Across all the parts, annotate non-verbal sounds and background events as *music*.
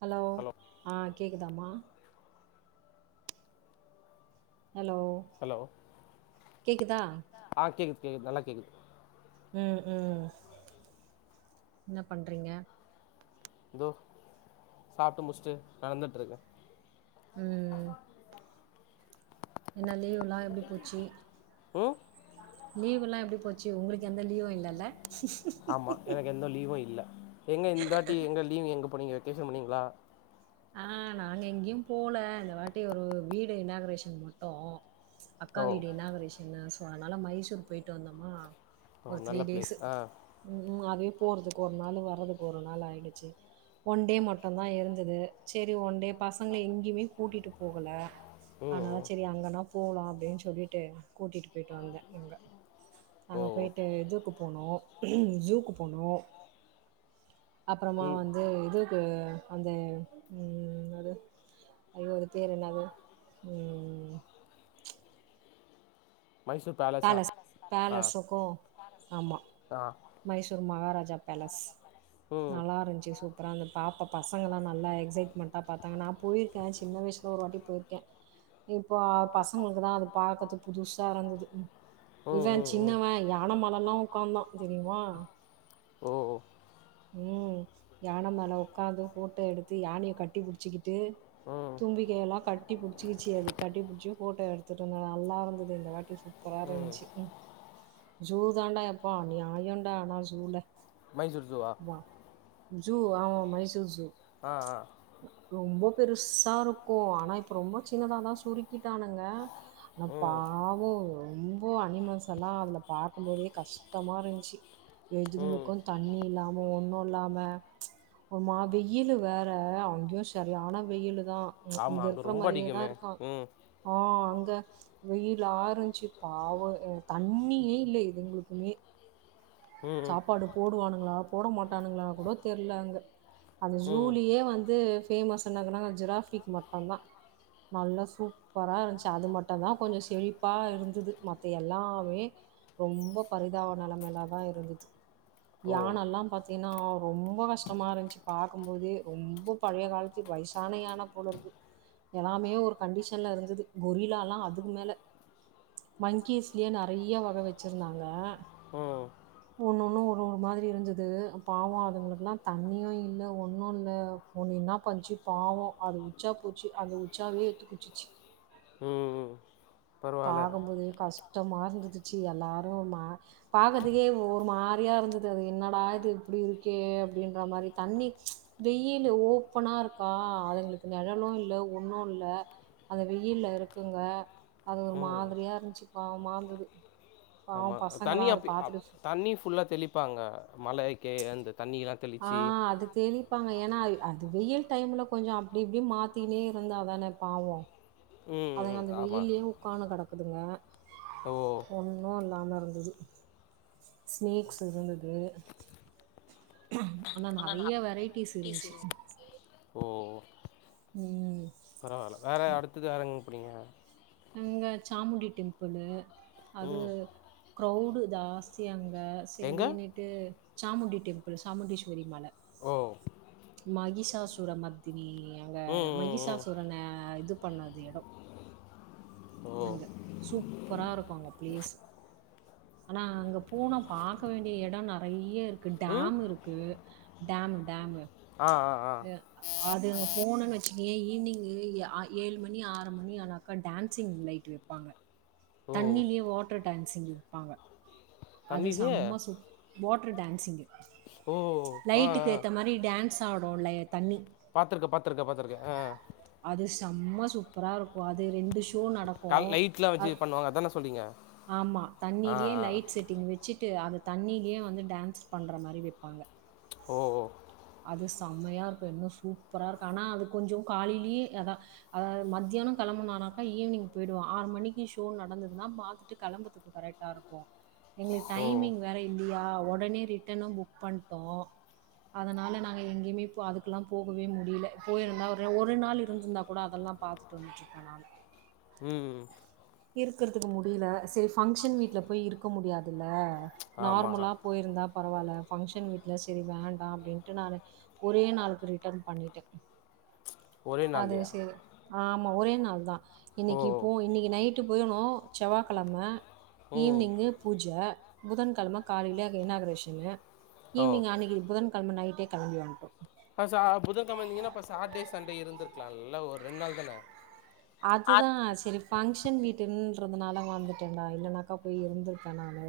Hello ஆ கேக்குதாமா hello hello கேக்குதா கேக்து நல்லா கேக்குது ம் ம் என்ன பண்றீங்க இதோ சாப்ட்டு முஸ்ட்டு நடந்துட்டுருக்கே ம் ம் ம் என்ன லீவுல்லா எப்டி போச்சி ஒ லீவுல்லா எப்டி போச்சி உங்களுக்கு எந்த லீவு இல்லல்ல ஆமா எனக்கு எந்த லீவு இல்ல எங்க இந்தாட்டி எங்க லீவ் எங்க போனீங்க வெக்கேஷன் போனீங்களா ஆ நாங்க எங்கேயு போல இந்த வாட்டி ஒரு வீடு இனாகரேஷன் மட்டு அக்கா ஓ வீடு இனாகரேஷன் அதனால மைஷுர் போயிட்டு வந்தோமா ஓ ஒரு த்ரீ நல்ல டேஸ் பிளேஸ் ஆ ம் ம் அதுவே போறது ஒரு நாள் வர்றதுக்கு ஒரு நாள் ஆயிடுச்சு ஒன் டே மட்டு தா இருந்துது செரி ஒன் டே பசங்கள எங்கயுமே கூட்டிட்டு போகல ம் அனாலா ம். செரி அங்கன்னா போலா அப்டின்னு சொல்லிட்டு கூட்டிட்டு போயிட்டு வந்தே அங்க ஓ அங்க போய்ட்டு இதுக்கு போனோ ஷுக்கு போனோ அப்பறமா ம் வந்து இதுக்கு ஆ அந்த ம் ம் ம் அது ஐயோ அது பேர் என்னது ம் ம் ம் மைசூர் பேலஸா பேலஸ் ஆ பேலஸ்ஸுக்கு ஆமா ஆ மைஷூர் மகாராஜ் ஜா பேலஸ் ம் நல்லாருந்துச்சு சூப் அப்ற அந்த பாப்பா பசங்கெல்லா நல்லா எக்ஸைட்மெண்ட்டா பாத்தாங்க நா போயிருக்கே சின்ன வயசுல ஒரு வாட்டி போய்ருக்கே இப் ப பசங்களுக்கு தா அது பாக்கதுக்கு புதுசா இருந்துது ம் இவன் ம் ம் சின்னவ யான மேலல்லா உக்காந்தா தெரியுமா ஓ ஓ. உம் யான மேல உக்காந்து போட்டோ எடுத்து யானயை கட்டி புடிச்சிக்கிட் டு ம் தும்பிக்கையல்லாம் கட்டிப் கட்டி புடிச்சிகிச்சி அது கட்டி புடிச்சியும் ஃபோட்டோ எடுத்துட்டு இருந்தோம் நல்லா இருந்துது இந்த வாட்டி ம் சூப்பராயிருஞ்சு உம் ஜூ தாண்டா எப்பா அநியாயோண்டா ஆனா ஜூல மைசூர் ஜுவா வா ஜூ ஆமா மைசூர் ஜூ ஆஹ் அஹ் ரொம்ப பெருசா இருக்கு ஆனா இப்பு ரொம்பா சின்னதாதா சுருக்கிட்டானுங்க ஆனா ம் பாவோ ரொம் போ அனிமல்ஸ் எல்லா அதுல பாக்கும் போதே கஷ்டமாரின்ச்சு ம் எதுங்களுக்கு தண்ணி இல்லாம ஒண்ணு இல்லாம ஒரு மா வெயிலு வேற அங்கே செரியான வெயிலு தா ங்க ஆமாம் இங்க அங்கே இருக்ற ரொம்ப மாரியேதா அடிக்குமே இருக்கா ம் ஆஹ் அங்க வெயிலாருன்ச்சு பாவு இது தண்ணியே இல்ல எதுங்குளுக்குமே ம் ம் சாப்பாடு போடுவானுங்களா போட மாட்டானுங்ளா கூட தெர்ல அங்க அது ம் ஜூலியே வந்து பேமஸ் பண்ணாங்கனா ஜிராஃபிக் மட்டுன்தா நல்ல சூப்பரா இருந்ச்சு அது மட்டுதா கொஞ்சு செழிப்பா இருந்துது மத்த எல்லாமே ரொம்போ பரிதாவ நெலமெல தா இருந்துச்சு ஓ யானல்லா பாத்தீன்னா ரொம் போ கஷ்டமாரின்ச்சு பாக்கும்போது ரொம்போ பழய காலத்து வயசான யான போலருக்கு எலாமே ஒரு கண்டிஷன்ல இருந்துது கொரிலாலா அதுக்கும் மேல மங்கீஸ்ல்யே நெறயா வக வெச்சிருந்தாங்க உம் ஒண்ணு ஒண்ணு ஒரு ஒரு மாதிரி இருந்துது பாவோ அதுங்களுக்குலா தண்ணியு இல்ல ஒண்ணுல்ல ஒண்ணு என்ன பன்ச்சு பாவோ அது உச்சா போச்சு அந்த உச்சாவே எட்த்து குட்ச்சிச்சு உம் உம் பாகும்போதே கஷ்டமா இருந்துது ச்சு எல்லாரு மா பாகதுக்கே ஒரு மாரியா இருந்தது அது என்னடா இது இப்டி இருக்கே அப்டின்ற மாரி தண்ணி வெயிலு ஓப்பனா இருக்கா அதுங்ளுக்கு நெழலு இல்ல ஒண்ணு இல்ல அது வெயில்ல இருக்குங்க அது ஒரு ம் மாதிரியா இருன்ச்சு பாவ்மா இருந்துது ஆமா தண்ணி அப்பி அப் தண்ணி ஃபுல்லா தெளிப்பாங்க மழைக்கே அந்த தண்ணிலா ஆஹ் அது தெளிப்பாங்க ஏனா அது வெயில் டைம்ல கொஞ்சோ அப்டி இப்டி மாத்திகினே இருந்தா தான பாவோ ம் அதுங்க ம் அந்த ஆமா வெயில்லேவு உக்கானு கெடக் அதுங்க ஓ ஒன்னு இல்லாம இருந்துது ஸ்னேக்ஸ் இருந்துது ஆனா நறையா வெரைட் டீஸ் இருந்துச்சு ஓ ம் பரவால்ல அடுத்தது அரங் அப்டியா அங்க சாமுண்டி டெம்புள்ளு அது ம் கிரௌடு ஜாஸ்தி அங்க எங்க சேரின்னுட்டு சாமுண்டி டெம்பிள் சாமுண்டீஸ்வரி மல ஓ மகிஷாசுர மத்தினி அங்க ம் ம் ம் மகிசாசுரன இது பண்ணது எடம் ஓ அங்க சூப்பரா இருக்கு அங்க பிளேஸ் ஆனா அங்கே போனா பாக்க வேண்டிய எடம் நெறைய இருக்கு ம் டேம் இருக்கு டேம் டேமு ஆ ஆ ஆ அது அங்க போணும்ன்னு வச்சிக்கைய ஈவினிங்க் ஏழு மணி ஆறு மணி ஆனா அப்ப டான்ஸ்சிங் லைட் வைப்பாங்க ஓ தண்ணிலேயே வாட்டர் டேங்க்ஸிங் வைப்பாங்க அது தண்ணிலயே செம்ம சூப் வாட்டர் டான்ஸ்சிங் ஓ லைட்டுக்கு ஏத்த மாரி டான்ஸ் ஆடு *unintelligible* பாத்துருக்கே பாத்துருக்கே பாத்துருக்கே ஆ ப்பரா இருக்கு அது ரெண்டு ஷீப் ட்டு நடக்கு கால் லைட்லாம் அ வச்சு பண்ணுவாங்க அதான சொல்றீங்க ஆமா ஆ தண்ணியிலயே ஆ லைட் செட் வச்சிட்டு அது தண்ணிலயே வந்து டான்ஸ் பண்ற மாரி வைப்பாங்க ஓ ஓ அது செம்மையா இருக்கும் இன்னும் சூப்பரா இருக்கும் ஆனா அது கொஞ்ச காலையிலயே அதா அதாவ மத்தியானம் கிளம்புனனாக்கா ஈவினிங் போயிடுவோம் ஆறு மணிக்கு ஷோ நடந்ததுன்னா பாத்துட்டு களம்புறதுக்கு கரெக்டா இருக்கும் எங்களுக்கு ஓ டைமிங் வேற இல்லியா ஒடனே ரிட்டனும் புக் பண்ட்டோ அதனால நாங்க எங்கையுமே இ அதுக்கெல்லா போ முடியல போயிருந்தா ஒரு ஒரு நாள் இருந்திருந்தா கூட அதெல்லா பாத்துட்டு வந்துட்டு இருப்பே நானு ம் இருக்கறதுக்கு முடியல சேரி ஃபங்க்ஷன் வீட்ல போய் இருக்க முடியாதுல்ல ஆமாம் நார்மலா போயிருந்தா பரவால்ல ஃப்ங்க்ஷன் வீட்ல சேரி வேண்டா அப்டின்ட்டு நானு ஒரே நாளுக்கு ரிட்டர்ன் பண்ணிட்டே ஒரே அது நாள்லையா சரி ஆமா ஒரே நாள் தா ஓ இன்னைக்கி இப்போ இன்னைக் நை ட்டு போயனோ செவ்வாகிழம ம் ஈவினிங் பூஜ புதன்கழம காலைல இனாக்ரேஷனு ஓ ஈவினிங் அன்னைக்கு புதன்கழம நைட்டே களம்பி வந்துட்டோம் அசா புதன்கழம இருந்தீங்கன்னா அப்ப சாட்டர்டே சண்டே இருந்திருக்கலாம் இல்ல ஒரு ரெண்டு நாள் தானே அதுதா சேரி ஃப்ங்க்ஷன் வீட் ட்டுன்றதுனால வந்துட்டேங்கா இல்லைன்னாக்கா போய் இருந்திருப்பே நானு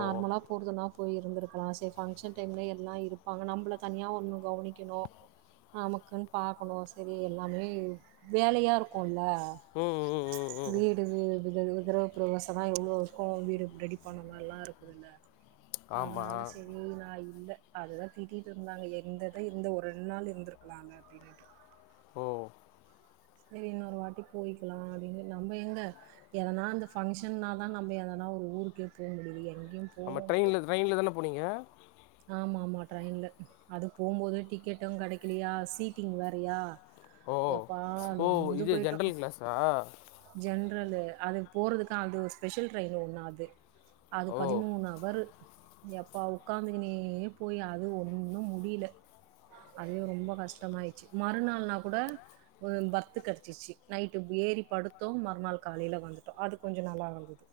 ஓ போறதுன்னா போய் இருந்துருக்கலா சேர் ஃபங்க்ஷன் டைம்ல எல்லா இருப்பாங்க நம்ப்ள தனியா ஒன்று கவுனிக்கணு அமக்குன் பாக்குணு செரி எல்லாமே வேலையாருக் கொல்ல ம் ம் ம் ம் வீடு விதவு விதுர்வ ப்ரவேசன்னா எவ்ளோ இர்க்கு வீடு ரெடிவ் பண்ண நல்லா இருக்குது இல்ல அதனால ஆமாம் செரி நாயி இல்ல அதுதா திட்டீட் இர்ந்தாங்க எந்தத இர்ந்த ஒர் ரென் நாள் இர்ந்துருக்குலால்ல அப்டின்னுட்டு ஓ நீ இன்னொரு வாட்டி போயிக்கிலா அப்டின்னு நம்ப எங்க எதனா அந்த ஃபங்க்ஷன்னாதா நம்ப எதனா ஒரு ஊருக்கே போ முடிது எங்யுப் அம்ம ட்ரயின்ல ட்ரயின்ல தான போனீங்க ஆமா ஆமா ட்ரயின்ல அது போம்போது டிக்கெட்டு கெடக்கிலியா சீட்டிங் வேறயா ஓ எப்பா ஓ நொந்து இது பொயிட்டோ ஜென்ரல் கிளாஸா ஜன் ட்ரல்லு அது போறதுக்கு அது ஒரு ஸ்பெஷல் ட்ரயின் ஒன்னா அது அது ஓ பதிமூணு அவரு யப்பா உக்காந்தே துனே போய் அது ஒன்னும் முடியில அதுவே ரொம்ப கஷ்டமாயிச்சு மறுநாள்னா கூட ஒரு பர்த் கடச்சிச்சி நைட்டு ப் ஏறி படுத்தோ மறுநாள் காலைல வந்துட்டோ அது கொஞ்சோ நல்லா இருந்துது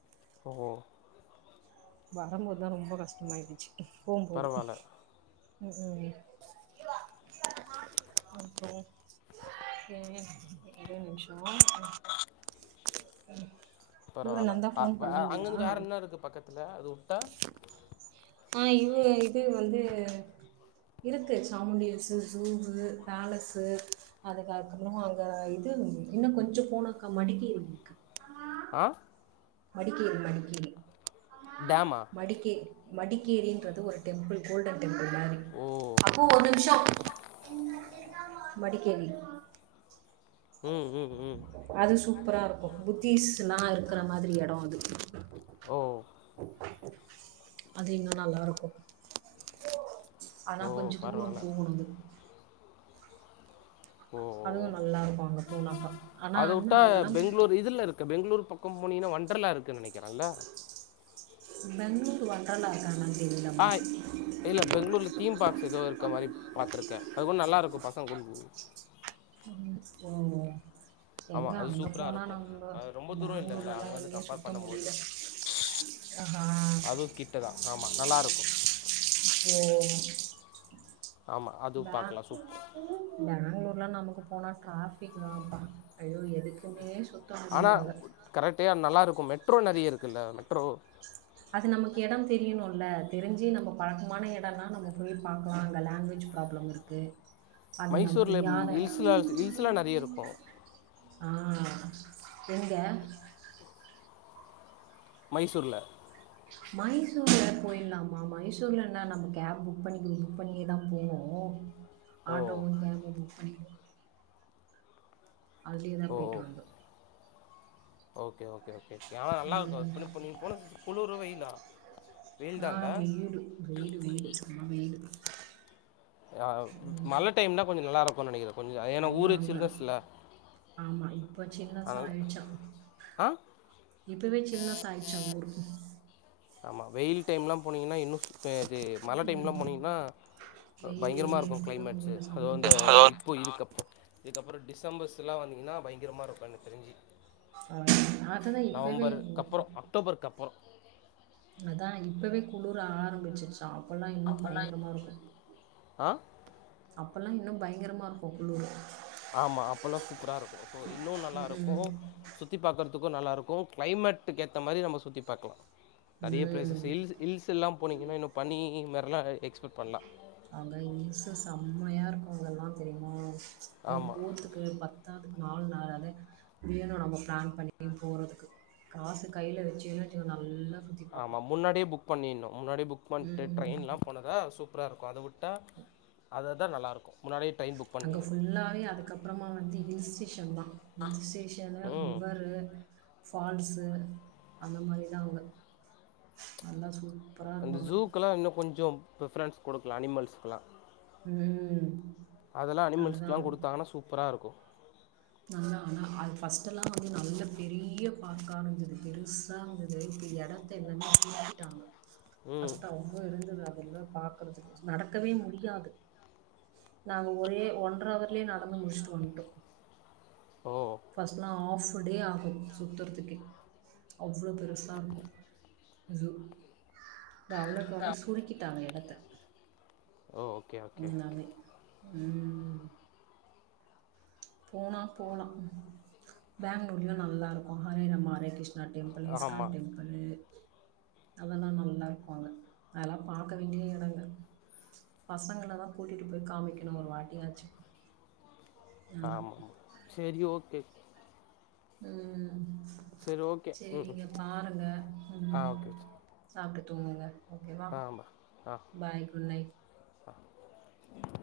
ஓ வரம்போத்தா ரொம்ப கஷ்டமாயிடுச்சி போம்போது பரவாயில்ல ம் ம் அப்போ ஏ ஏ ஏ ஒரே நிம்சோ இவுரு பரவாயில்ல நந்தா ஃபோன் பண்ணீங்ளா லே அது உட்டா ஆ இவ இது வந்து இருக்கு சாமுண்டியஸ்ஸு ஜூவு பேலசு அதுக்கப்புறோ அங்க இது இன்னு கொஞ்சோ போனாக்கா மடிகேரி இருக்கு ஆ மடிக்கேரி மடிக்கேரி டேமா மடிக்கே மடிக்கேரின்றது ஒரு டெம்பிள் கோல்டன் டெம்பிள் மாரி ஓ அப்பு ஒரு நிம்ஷோ மடிக்கேரி ம் ம் ம் அது சூப்பரா இருக்கூ புத்திஸ்ல்லா இருக்குற ந் மாதிரி எடோ அது ஓ அது இன்னு நல்லா இருக்கு ஆனா ஓ கொஞ்ச தூரோ பரவால்ல. போகணு அது ஓ ஓ அதுவு ஓ. நல்லா இருக்கு அங்க போனாக்கா அத ஆனால் வுட்டா இன்னும் அங்கெல்லாம் பெங்ளூர் இதுல இருக்கு பெங்ளூருக் பக்கம் போனிங்கன்னா வண்டர்லா இருக்கு நெனைக்கிறல்ல பெங்ளூர் வன்டர்லா இருக்கா என்னங் ஆய் இல்ல பெங்ளூர்ல தீம் பார்க்ஸ் ஏதோ இருக்க மாரி பாத்துருக்கே அது கூட் நல்லா இருக் க்கு பசங் கூட்னு போ தம்மு போவோ ஆமா, எங்க அது அங்க சூப்பரா போனா இருக்கும். நம்ப அது ரொம்ப தூரம் இல்லல்ல பேங்ளூர்லல்லா அங்கருந்து எங்யு கம்பேர் சுத்த பண்ணும்போது. முடில ஹ ஹா அதுவும் கிட்ட தான். ஆமா, நல்லாருக்கும். ஓ ஆமா, அதுவும் பே பாக்கலாம் சூப் பேங்ளூ உள்ள நமுக்கு போனா ட்ராஃபிக் தாம்ப்பா ஐயோ எதுக்குமே சுத்த ஆனா முடியல அங்க உட் கரக்டயா நல்லாருக்கு மெட் ட்ரோ நெறய இருக்குல்ல மெட்ரோ அது நமக்கு இடம் தெரியணுல்ல தெரிஞ்சி நம்ம பழக்கமான இடன்னா நம்ம போய் பாக்கலா அங்க லாங்வேஜ் ப்ராப்ளம் இருக்கு அது நமக்கு மைசூர்ல தெரியாத இடம் ஹில்ஸ்ல ஹில்ஸ்லாம் நெறைய இருக்கும். ஆ எங்க மைசூர்ல மைசூர்ல போயிடலாமா மைசூர் லா நம்ம கேப் புக் பண்ணி புக் பண்ணியேதா போவோம் ஓ. ஆட்டோவு கேபுவு *unintelligible* அதுலியதா ஓ போயிட்டு ஓ. வந்தோம் ஓகே ஓகே ஓகே ஆனா நல்லா இருக்கு ம் இப் இப்ப நீ போனது குளிரா வெயிலா வெயில் ஆ தான் இல்ல வீடு வெயிலு வெயிலு சமா வெயிலு ஆ மழ டைம்னா கொஞ்சோ நல்லா இருக் போ நினைகிற கொஞ்சோ ஏன்னா ஐயோ ஊரே அங்க சில்னஸ்ல்ல ஆமா இப்ப சில்னஸ் ஆயிடுச்சா இப்பவே சில்னஸ்சா ஆயிடுச்சா ஊரு ஆமா வெயில் டைம்லா போனீங்கன்னா இன்னும் சூ பெ இது மழ ம் டைம்லா போனீங்கன்னா வெயில் பயங்கரமா எல்லாம் இருக்கு இருக்கவே கிளைமேட்ஸ் முடியல அது செம்ம வந்து வெயில் ஹலோ இப்போ இதுக்கப்பற இதுக்கப்புறோ டிசம்பர்ஸல்லா வந்தீங்கன்னா பயங்கரமா இருக்கு எனக்கு தெரிஞ்சு அதுதா *unintelligible* இப்பவே நவம்பருக்கு அப்புறோ அக்டோபருக்கு அப்புறோ அதான் இப்பவே குளர ஆரம்பிச்சுச்சு அப்பல்லா இன்னு பயங்கரமா இருக்கு ஆ அப்பல்லா இன்னு பயங்கரமா இருக்கும் குளுரு ஆமா அப்பல்லா சூப்பரா இருக்கு சோ இன்னு நல்லா இருக்கு ம் சுத்தி பாக் க்கும் நல்லா இருக்கு கிளைமேட்க்கு ஏத்த மாரி நம்ம சுத்தி பார்க்கலா நெறைய பிளேசஸ் ம் ஹில்ஸ் ஹில்ஸ் எல்லாம் போனீங்கன்னா இன்னு பனி மாரில்லா எக்ஸ்பெக்ட் பண்ணலா உம்மையா இருக்கு அங்கெல்லா தெரியுமா இப்ப ஆமா போரதுக்கு பத்தாது நாலு நாள் அத இப்பையு நம்ம பிளான் பண்ணி போறதுக்கு காசு கையில் வச்சிங்கனு வச்சுங்க நல்லா சுத்தி ஆமா பார்க்கலாம். முன்னாடியே புக் பண்ணிரணும் முன்னாடி புக் பண்ணிட்டு ம். ட்ரெயின்லா போனாதா சூப் புரா இருக்கும் அத வுட் உட்டா அதத் தா நல்லா இருக்கு அங்க ஃபுல்லாவே அதுக்கப்பறமா வந்து ஹில்ஸ்டே ஷம்மா இந்த ஸ்டேஷல ம் லிவர்ரு ஃபால்ஸு அந்த மாதிரி தா அவங்க நல்லா சூப் அந்த ஜூக்கெல்லா இன்னு கொஞ்சோம் ப்ரிஃபரன்ஸ் குடுக்கலா அனிமல்ஸ்க்குல்லா உஹம் அதெல்லா அனிமல்ஸ்க்கெல்லா குடுத்தாங்கன்னா சூப்பரா இருக்கு நல்லா ஆனா அது ஃபர்ஸ்ட்டு எல்லா வந்து நல்ல பெரிய பார்க்கா இருந்தது பெருசா இருந்தது இப்ப எடத்த எல்லாமே *unintelligible* டிட்டாங்க ம் ஃபஸ்ட்டா ஒம்போது இருந்தது அ அதல்லா பாக்குறது நடக்கவே முடியாது நாங்க ஒரே ஒன்ற அவர்லயே நடந்து முடிச்சுட்டு வந்துட்டோ ஓ ப்டே ஆகு சுத்துறதுக்கு அவ்ளோ பெருசா இருக்கு ஜூ த அவ்வளோக்கு அவ்வளோ சுருக்கிட்டாங்க எடத்த ஓ ஓகே ஓகே உஹ்ம் போனா போல பாங்க்ளூர்லயு நல்லா இருக்கு Hare Rama Hare Krishna temple ISKCON ஆமா டெம்பளு அதெல்லா நல்லா இருக்கு அங்க அதெல்லா பாக்க வேண்டிய எடங்க பசங்கள தா கூட்டிட்டு போய் காமிக்கணு ஒரு வாட்டியாச்சு எல்லாம். ஆமாமா செரி ஓகே உம் ம் சரி ஓகே செரி ம் நீங்க பாருங்க ஆ ம் ஓகே சாப்பிட் தூங்குங்க ஓகேவா ஆ ஆமாம் ஆ பாய் குட் நைட் *unintelligible*